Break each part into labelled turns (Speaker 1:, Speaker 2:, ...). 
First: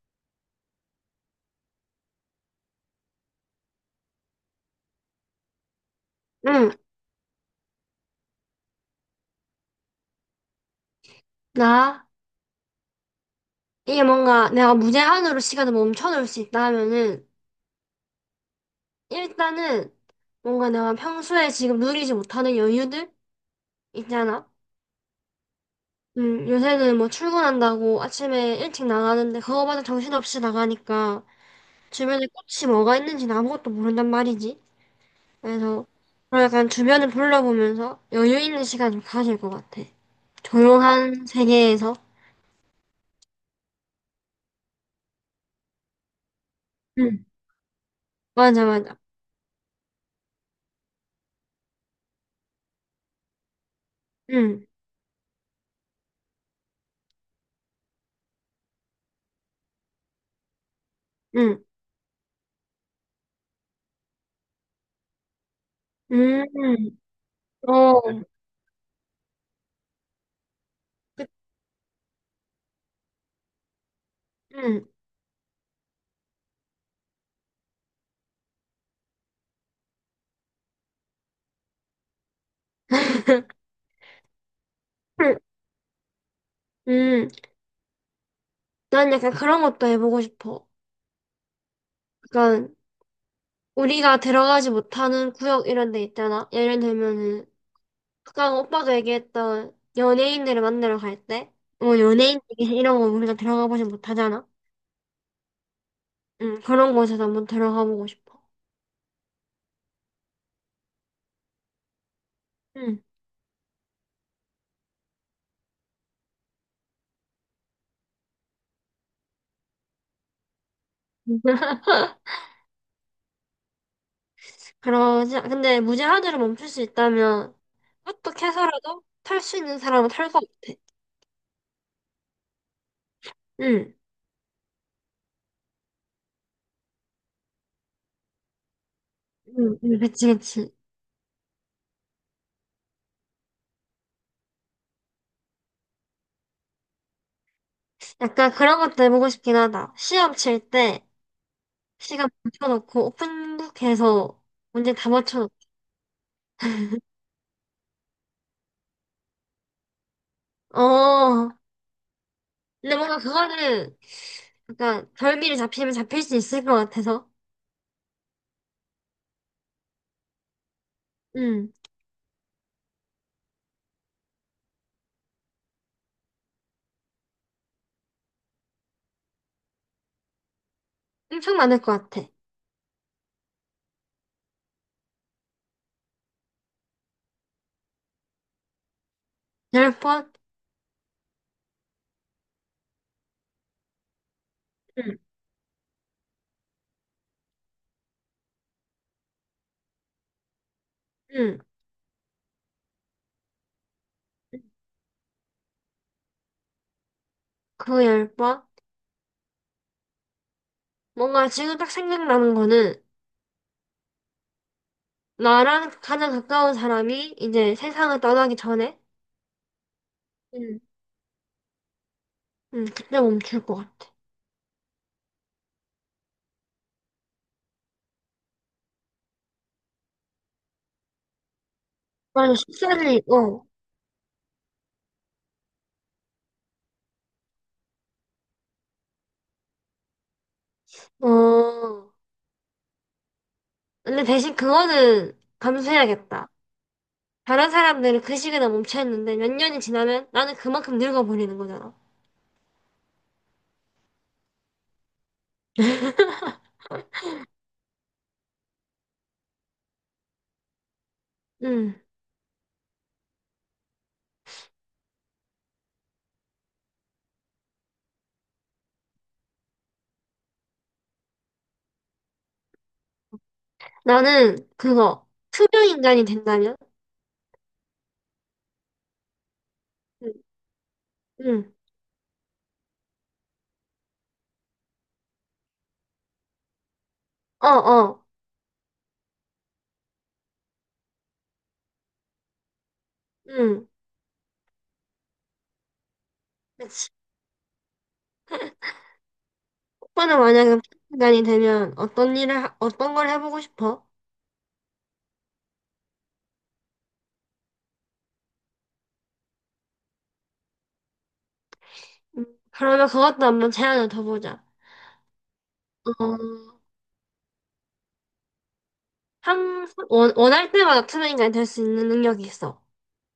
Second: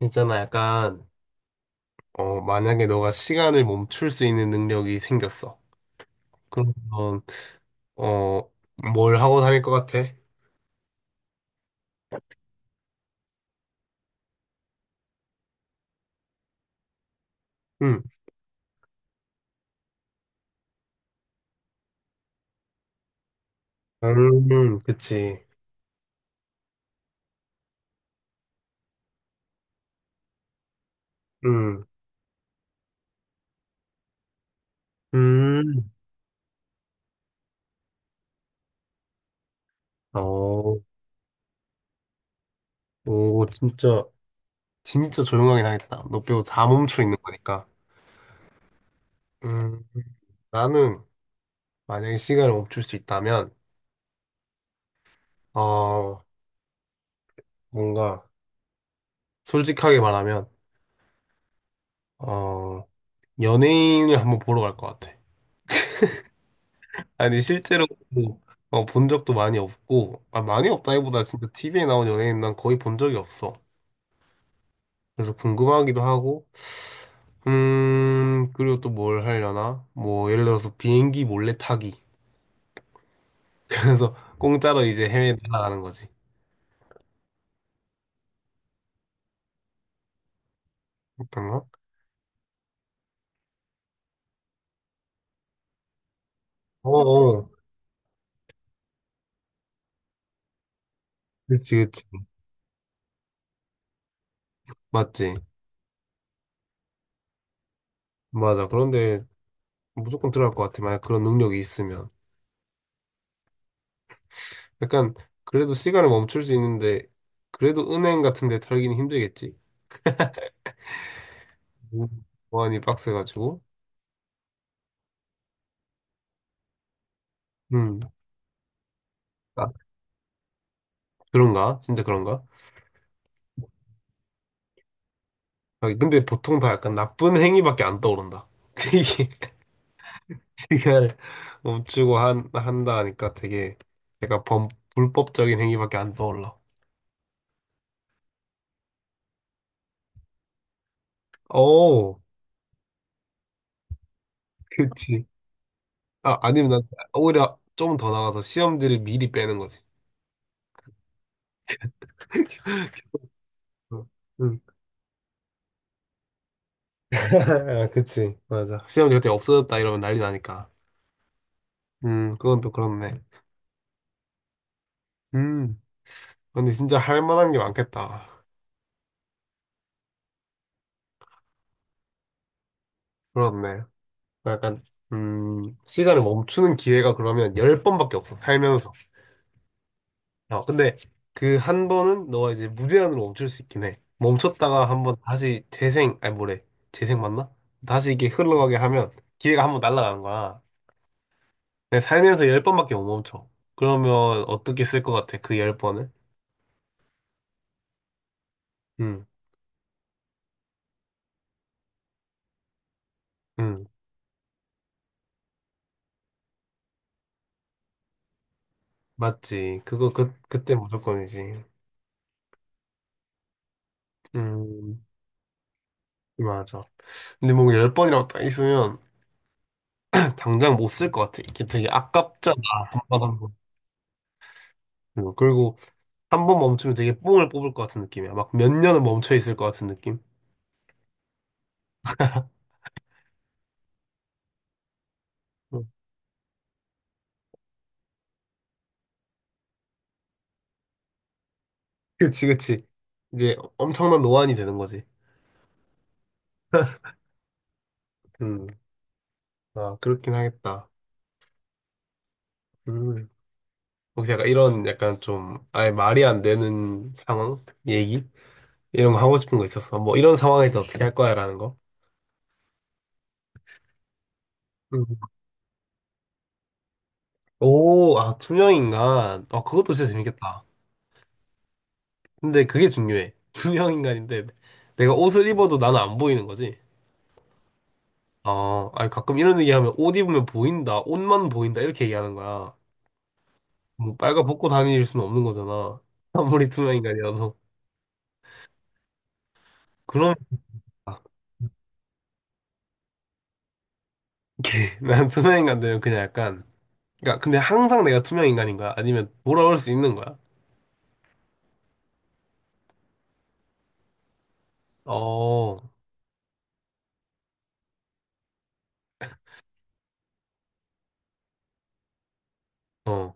Speaker 1: 있잖아, 약간, 만약에 너가 시간을 멈출 수 있는 능력이 생겼어.
Speaker 2: 응,
Speaker 1: 그러면, 어, 뭘 하고 다닐 것 같아?
Speaker 2: 나, 이게 뭔가 내가 무제한으로 시간을 멈춰놓을 수 있다 하면은,
Speaker 1: 응,
Speaker 2: 일단은 뭔가 내가 평소에 지금 누리지 못하는 여유들 있잖아.
Speaker 1: 그치.
Speaker 2: 요새는 뭐 출근한다고 아침에 일찍 나가는데 그거마저 정신없이 나가니까
Speaker 1: 응,
Speaker 2: 주변에 꽃이 뭐가 있는지는 아무것도 모른단 말이지.
Speaker 1: 음,
Speaker 2: 그래서 약간 주변을 둘러보면서 여유 있는 시간 좀 가질 것 같아.
Speaker 1: 어,
Speaker 2: 조용한 세계에서.
Speaker 1: 오, 진짜, 진짜 조용하게 다녔다. 너 빼고 다 멈춰 있는
Speaker 2: 응,
Speaker 1: 거니까.
Speaker 2: 맞아, 맞아.
Speaker 1: 음, 나는 만약에 시간을 멈출 수 있다면,
Speaker 2: 응,
Speaker 1: 어, 뭔가, 솔직하게 말하면,
Speaker 2: 응,
Speaker 1: 어, 연예인을 한번 보러 갈 것 같아.
Speaker 2: 음,
Speaker 1: 아니 실제로
Speaker 2: 어.
Speaker 1: 뭐, 어, 본 적도 많이 없고 아, 많이 없다기보다 진짜 TV에 나온 연예인 난 거의 본 적이 없어.
Speaker 2: 응.
Speaker 1: 그래서 궁금하기도 하고 그리고 또 뭘 하려나? 뭐 예를 들어서 비행기 몰래 타기. 그래서 공짜로 이제 해외 나가는 거지.
Speaker 2: 음, 난 약간 그런 것도 해보고 싶어.
Speaker 1: 어떤 거?
Speaker 2: 약간, 우리가 들어가지 못하는 구역 이런 데 있잖아. 예를
Speaker 1: 어어
Speaker 2: 들면은, 아까 오빠가 얘기했던 연예인들을 만나러 갈 때,
Speaker 1: 그치
Speaker 2: 뭐
Speaker 1: 그치
Speaker 2: 연예인 얘기 이런 거 우리가 들어가 보지 못하잖아.
Speaker 1: 맞지
Speaker 2: 응, 그런 곳에서 한번 들어가 보고 싶어.
Speaker 1: 맞아. 그런데 무조건 들어갈 것 같아. 만약 그런 능력이 있으면
Speaker 2: 응.
Speaker 1: 약간 그래도 시간을 멈출 수 있는데 그래도 은행 같은 데 털기는 힘들겠지. 음, 보안이 빡세가지고.
Speaker 2: 그러지, 근데 무제한으로 멈출 수 있다면,
Speaker 1: 음.
Speaker 2: 어떻게 해서라도 탈 수
Speaker 1: 아,
Speaker 2: 있는 사람은 탈 것 같아.
Speaker 1: 그런가? 진짜 그런가?
Speaker 2: 응,
Speaker 1: 아, 근데 보통 다 약간 나쁜 행위밖에 안 떠오른다.
Speaker 2: 응, 응, 그치, 그치.
Speaker 1: 되게 시간을 멈추고 한다 하니까 되게 약간 불법적인 행위밖에 안 떠올라.
Speaker 2: 약간 그런 것도 해보고 싶긴 하다. 시험 칠 때
Speaker 1: 오,
Speaker 2: 시간 맞춰놓고 오픈북 해서 문제 다
Speaker 1: 그치.
Speaker 2: 맞춰놓고.
Speaker 1: 아, 아니면 난 오히려 좀 더 나가서 시험지를 미리 빼는 거지.
Speaker 2: 어, 근데 뭔가 그거는
Speaker 1: 응. 응.
Speaker 2: 약간 별미를 잡히면 잡힐 수 있을 것 같아서.
Speaker 1: 아, 그치. 맞아. 시험지 갑자기 없어졌다 이러면 난리 나니까.
Speaker 2: 음,
Speaker 1: 그건 또 그렇네. 음, 근데 진짜 할 만한 게 많겠다.
Speaker 2: 엄청 많을 것 같아.
Speaker 1: 그렇네. 그 약간 시간을 멈추는 기회가 그러면 열 번밖에 없어 살면서.
Speaker 2: 열 번?
Speaker 1: 어 근데 그 한 번은 너가 이제 무제한으로 멈출 수 있긴 해. 멈췄다가 한번
Speaker 2: 응,
Speaker 1: 다시 재생 아니 뭐래 재생 맞나? 다시 이게 흘러가게 하면 기회가 한번 날아가는 거야.
Speaker 2: 응.
Speaker 1: 근데 살면서 열 번밖에 못 멈춰. 그러면 어떻게 쓸 것 같아 그 10번을?
Speaker 2: 그 열 번?
Speaker 1: 응,
Speaker 2: 뭔가 지금 딱 생각나는 거는
Speaker 1: 응
Speaker 2: 나랑 가장 가까운 사람이 이제 세상을 떠나기 전에
Speaker 1: 맞지. 그거 그 그때
Speaker 2: 응,
Speaker 1: 무조건이지.
Speaker 2: 응, 그때 멈출 것 같아.
Speaker 1: 음 맞아. 근데 뭔가 10번이라고 딱 있으면 당장 못 쓸 것 같아. 이게 되게
Speaker 2: 맞아,
Speaker 1: 아깝잖아.
Speaker 2: 14일,
Speaker 1: 한번 한 번.
Speaker 2: 어,
Speaker 1: 응, 그리고 한 번 멈추면 되게 뽕을 뽑을 것 같은 느낌이야. 막 몇 년은 멈춰 있을 것 같은 느낌.
Speaker 2: 어. 근데 대신 그거는
Speaker 1: 응.
Speaker 2: 감수해야겠다. 다른 사람들은 그 시기에 멈춰있는데 몇 년이 지나면 나는 그만큼 늙어버리는 거잖아.
Speaker 1: 그치, 그치. 이제 엄청난 노안이 되는 거지. 음, 아, 그렇긴 하겠다.
Speaker 2: 응.
Speaker 1: 음. 혹시 약간 이런 약간 좀 아예 말이 안 되는 상황? 얘기? 이런 거 하고 싶은 거 있었어. 뭐 이런 상황에서 어떻게 할 거야? 라는 거.
Speaker 2: 나는
Speaker 1: 음.
Speaker 2: 그거 투명인간이 된다면?
Speaker 1: 오, 아, 투명 인간. 아, 그것도 진짜
Speaker 2: 응.
Speaker 1: 재밌겠다.
Speaker 2: 응.
Speaker 1: 근데 그게 중요해. 투명 인간인데 내가 옷을 입어도 나는 안 보이는 거지.
Speaker 2: 어, 어.
Speaker 1: 아, 아니 가끔 이런 얘기하면 옷 입으면 보인다, 옷만 보인다 이렇게 얘기하는 거야.
Speaker 2: 응.
Speaker 1: 뭐 빨간 벗고 다닐 수는 없는 거잖아. 아무리 투명
Speaker 2: 그치.
Speaker 1: 인간이라도. 그럼
Speaker 2: 오빠는 만약에 투명인간이 되면 어떤 일을, 하- 어떤 걸 해보고 싶어?
Speaker 1: 이렇게 난 투명 인간 되면 그냥 약간 그러니까 근데 항상 내가 투명 인간인 거야? 아니면 돌아올 수 있는 거야?
Speaker 2: 응. 그러면 그것도 한번 제안을 더 보자.
Speaker 1: 어,
Speaker 2: 어, 항상 원할 때마다 투명인간이 될 수 있는 능력이 있어.
Speaker 1: 어.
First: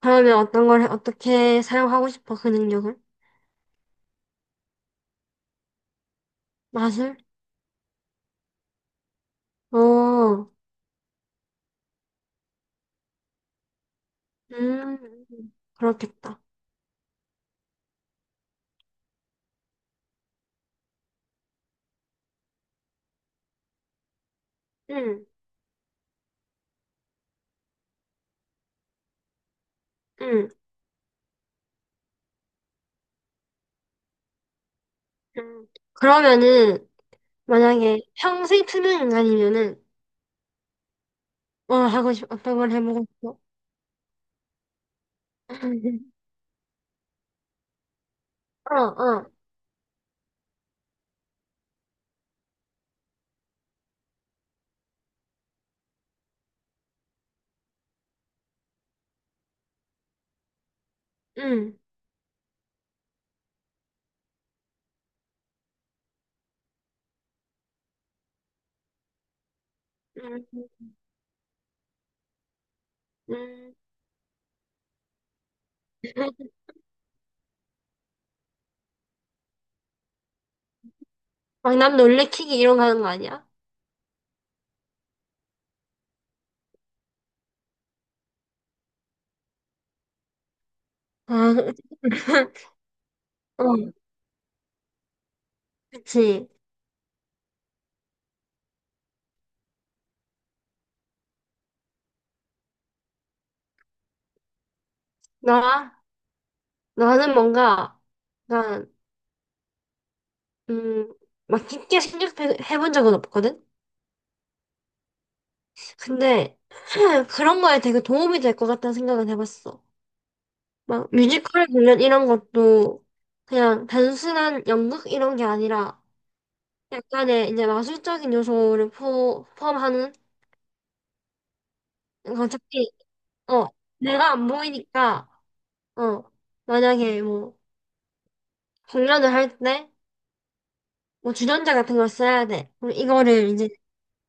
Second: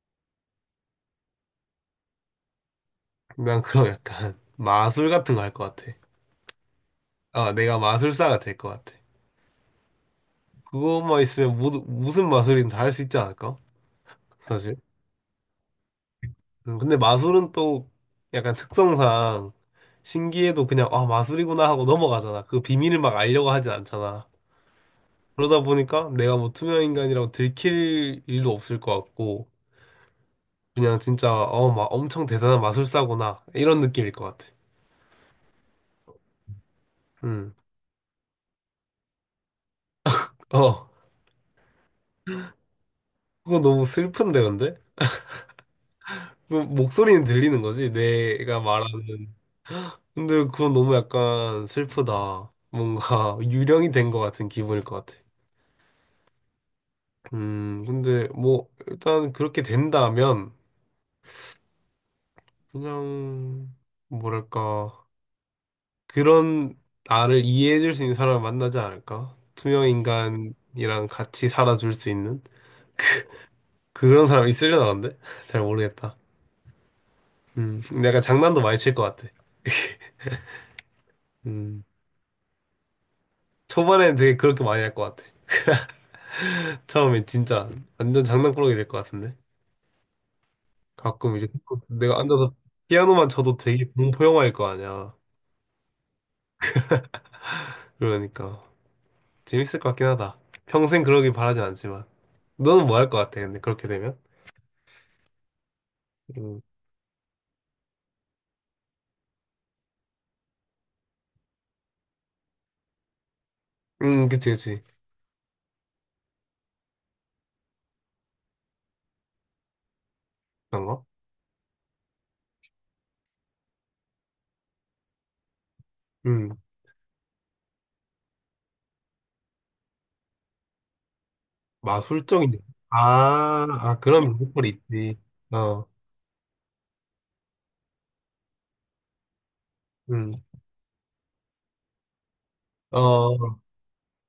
Speaker 2: 그러면 어떤 걸, 해- 어떻게 사용하고 싶어? 그 능력을?
Speaker 1: 난 그럼 약간 마술 같은 거 할 것 같아.
Speaker 2: 맛을?
Speaker 1: 아, 내가 마술사가 될 것 같아.
Speaker 2: 어,
Speaker 1: 그것만 있으면 모두, 무슨 마술이든 다 할 수 있지 않을까? 사실.
Speaker 2: 음, 그렇겠다.
Speaker 1: 근데 마술은 또 약간 특성상 신기해도 그냥 아 마술이구나 하고 넘어가잖아. 그 비밀을 막 알려고 하진 않잖아.
Speaker 2: 응
Speaker 1: 그러다 보니까 내가 뭐 투명 인간이라고 들킬 일도 없을 것 같고
Speaker 2: 응
Speaker 1: 그냥 진짜 어 막 엄청 대단한 마술사구나 이런 느낌일 것 같아.
Speaker 2: 응 그러면은,
Speaker 1: 음,
Speaker 2: 만약에 평생 투명 인간이면은,
Speaker 1: 어
Speaker 2: 뭐 하고 싶, 어떤 걸 해보고 싶어?
Speaker 1: 그거 너무 슬픈데 근데 그 목소리는 들리는 거지 내가
Speaker 2: 어, 어,
Speaker 1: 말하는. 근데 그건 너무 약간 슬프다. 뭔가 유령이 된 것 같은 기분일 것 같아. 근데 뭐 일단 그렇게 된다면
Speaker 2: 응
Speaker 1: 그냥 뭐랄까 그런 나를 이해해줄 수 있는 사람을 만나지 않을까? 투명
Speaker 2: 응
Speaker 1: 인간이랑 같이 살아줄 수 있는
Speaker 2: 응
Speaker 1: 그런 사람이 있으려나 근데 잘 모르겠다. 근데 약간 장난도 많이 칠 것 같아.
Speaker 2: 막
Speaker 1: 음,
Speaker 2: 남 놀래키기 이런 거 하는 거 아니야?
Speaker 1: 초반에는 되게 그렇게 많이 할 것 같아. 처음엔 진짜 완전 장난꾸러기 될 것 같은데 가끔 이제
Speaker 2: 아,
Speaker 1: 내가 앉아서 피아노만 쳐도
Speaker 2: 어,
Speaker 1: 되게 공포 영화일 거 아니야.
Speaker 2: 그치.
Speaker 1: 그러니까. 재밌을 것 같긴 하다. 평생 그러길 바라진 않지만. 너는 뭐 할 것 같아, 근데, 그렇게 되면?
Speaker 2: 나,
Speaker 1: 음,
Speaker 2: 나는 뭔가, 난, 음, 막 깊게 생각해본 적은 없거든?
Speaker 1: 그치, 그치.
Speaker 2: 근데, 그런 거에 되게 도움이 될 것 같다는 생각은 해봤어.
Speaker 1: 그런 거?
Speaker 2: 막 뮤지컬 공연 이런 것도 그냥 단순한 연극 이런 게 아니라
Speaker 1: 음,
Speaker 2: 약간의 이제 마술적인 요소를 포함하는 그러니까
Speaker 1: 마술적인. 일.
Speaker 2: 어차피 어
Speaker 1: 아, 아,
Speaker 2: 내가
Speaker 1: 그런
Speaker 2: 안
Speaker 1: 로컬이 있지.
Speaker 2: 보이니까
Speaker 1: 어,
Speaker 2: 어 만약에 뭐 공연을 할 때
Speaker 1: 음,
Speaker 2: 뭐 주전자 같은 걸 써야 돼. 그럼
Speaker 1: 어,
Speaker 2: 이거를 이제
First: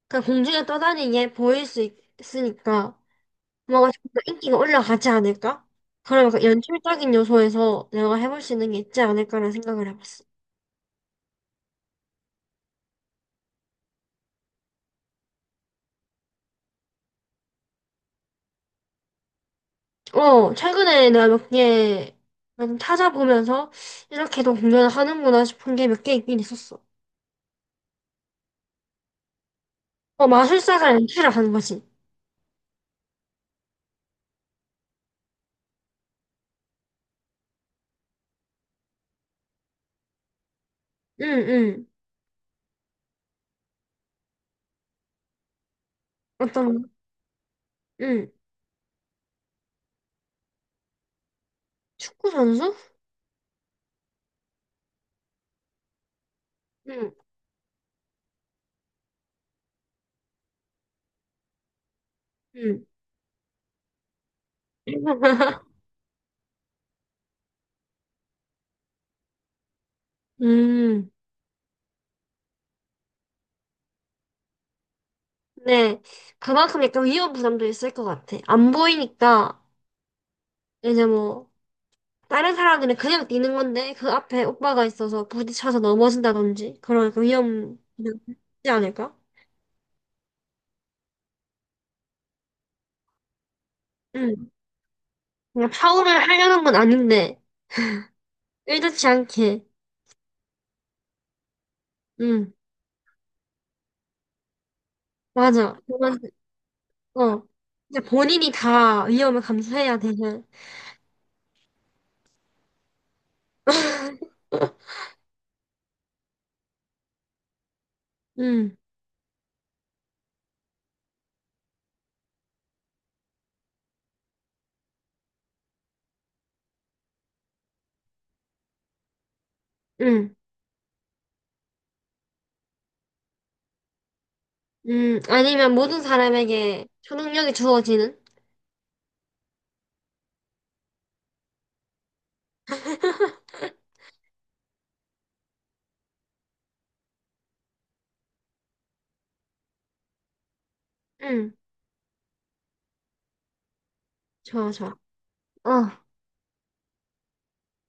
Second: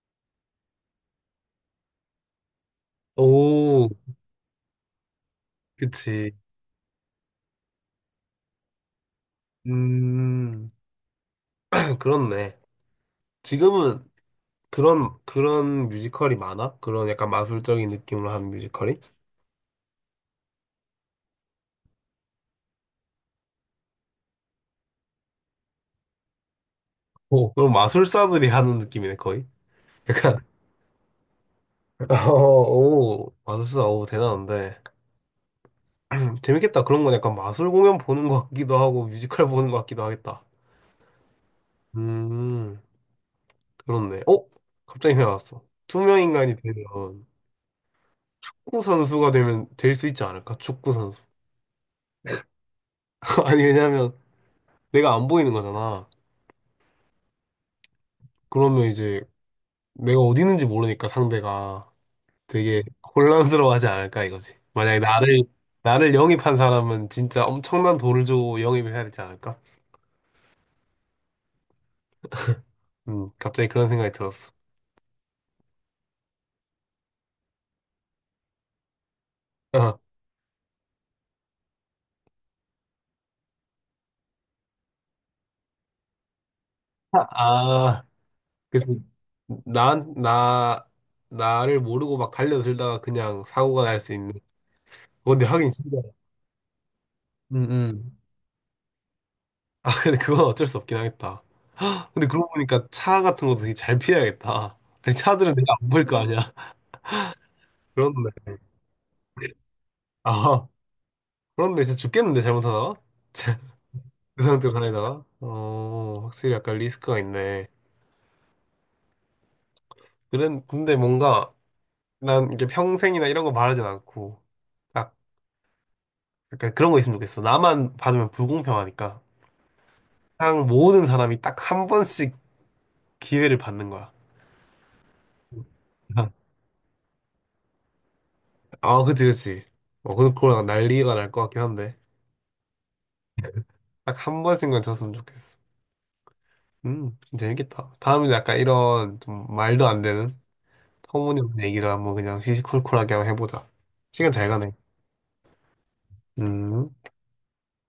Speaker 2: 그냥 공중에 떠다니게 보일 수 있으니까
Speaker 1: 오,
Speaker 2: 뭔가 좀 더 인기가 올라가지 않을까? 그런
Speaker 1: 그치.
Speaker 2: 약간 연출적인 요소에서 내가 해볼 수 있는 게 있지 않을까라는 생각을 해봤어.
Speaker 1: 음, 그렇네. 지금은 그런, 그런 뮤지컬이 많아? 그런 약간 마술적인 느낌으로 한 뮤지컬이?
Speaker 2: 어, 최근에 내가 몇 개, 찾아보면서, 이렇게도 공연을 하는구나 싶은 게 몇 개 있긴 있었어.
Speaker 1: 오, 그럼 마술사들이 하는 느낌이네, 거의.
Speaker 2: 어, 마술사가 연출을 하는 거지.
Speaker 1: 어, 오, 마술사, 오, 대단한데. 재밌겠다. 그런 건 약간 마술 공연 보는 것 같기도 하고 뮤지컬 보는 것 같기도 하겠다.
Speaker 2: 응, 응.
Speaker 1: 음, 그렇네. 어? 갑자기 생각났어. 투명 인간이
Speaker 2: 어떤,
Speaker 1: 되면
Speaker 2: 거? 응.
Speaker 1: 축구 선수가 되면 될 수 있지 않을까? 축구 선수.
Speaker 2: 축구 선수?
Speaker 1: 아니 왜냐면 내가 안 보이는 거잖아.
Speaker 2: 응,
Speaker 1: 그러면 이제 내가 어디 있는지 모르니까 상대가 되게
Speaker 2: 응.
Speaker 1: 혼란스러워하지 않을까 이거지. 만약에 나를 나를 영입한 사람은 진짜 엄청난 돈을 주고 영입을 해야 되지 않을까?
Speaker 2: 음,
Speaker 1: 갑자기 그런 생각이 들었어.
Speaker 2: 네. 그만큼 약간 위험 부담도 있을 것 같아. 안 보이니까, 이제 뭐, 다른 사람들은 그냥 뛰는 건데, 그 앞에 오빠가 있어서 부딪혀서 넘어진다든지, 그런 약간 위험,
Speaker 1: 아,
Speaker 2: 부담이 있지
Speaker 1: 그래서
Speaker 2: 않을까?
Speaker 1: 나, 나, 나를 모르고 막 달려들다가 그냥 사고가 날 수 있는.
Speaker 2: 응.
Speaker 1: 근데
Speaker 2: 그냥
Speaker 1: 하긴 진짜.
Speaker 2: 파울을 하려는 건 아닌데,
Speaker 1: 음, 음.
Speaker 2: 의도치 않게.
Speaker 1: 아, 근데 그건 어쩔 수 없긴 하겠다. 근데 그러고
Speaker 2: 응,
Speaker 1: 보니까 차 같은 것도 되게 잘 피해야겠다. 아니, 차들은
Speaker 2: 맞아.
Speaker 1: 내가 안 보일 거
Speaker 2: 그건,
Speaker 1: 아니야.
Speaker 2: 어. 이제
Speaker 1: 그런데.
Speaker 2: 본인이 다 위험을 감수해야 되는.
Speaker 1: 아, 그런데 진짜 죽겠는데, 잘못하다가? 그 상태로 가려다가? 어, 확실히 약간 리스크가 있네.
Speaker 2: 응,
Speaker 1: 그런, 근데 뭔가 난 이게 평생이나 이런 거 바라진 않고, 딱 약간 그런 거 있으면 좋겠어. 나만 받으면 불공평하니까.
Speaker 2: 응,
Speaker 1: 세상 모든 사람이 딱 한 번씩 기회를 받는 거야.
Speaker 2: 응. 아니면 모든 사람에게 초능력이 주어지는?
Speaker 1: 아, 아, 그치, 그치. 어, 근데 그걸 난리가 날 것 같긴 한데. 딱 한 번씩만 졌으면 좋겠어. 재밌겠다. 다음은 약간 이런 좀 말도 안 되는
Speaker 2: 응,
Speaker 1: 터무니없는 얘기를 한번 그냥 시시콜콜하게 한번 해보자. 시간 잘 가네.
Speaker 2: 좋아, 좋아. 어.
Speaker 1: 음.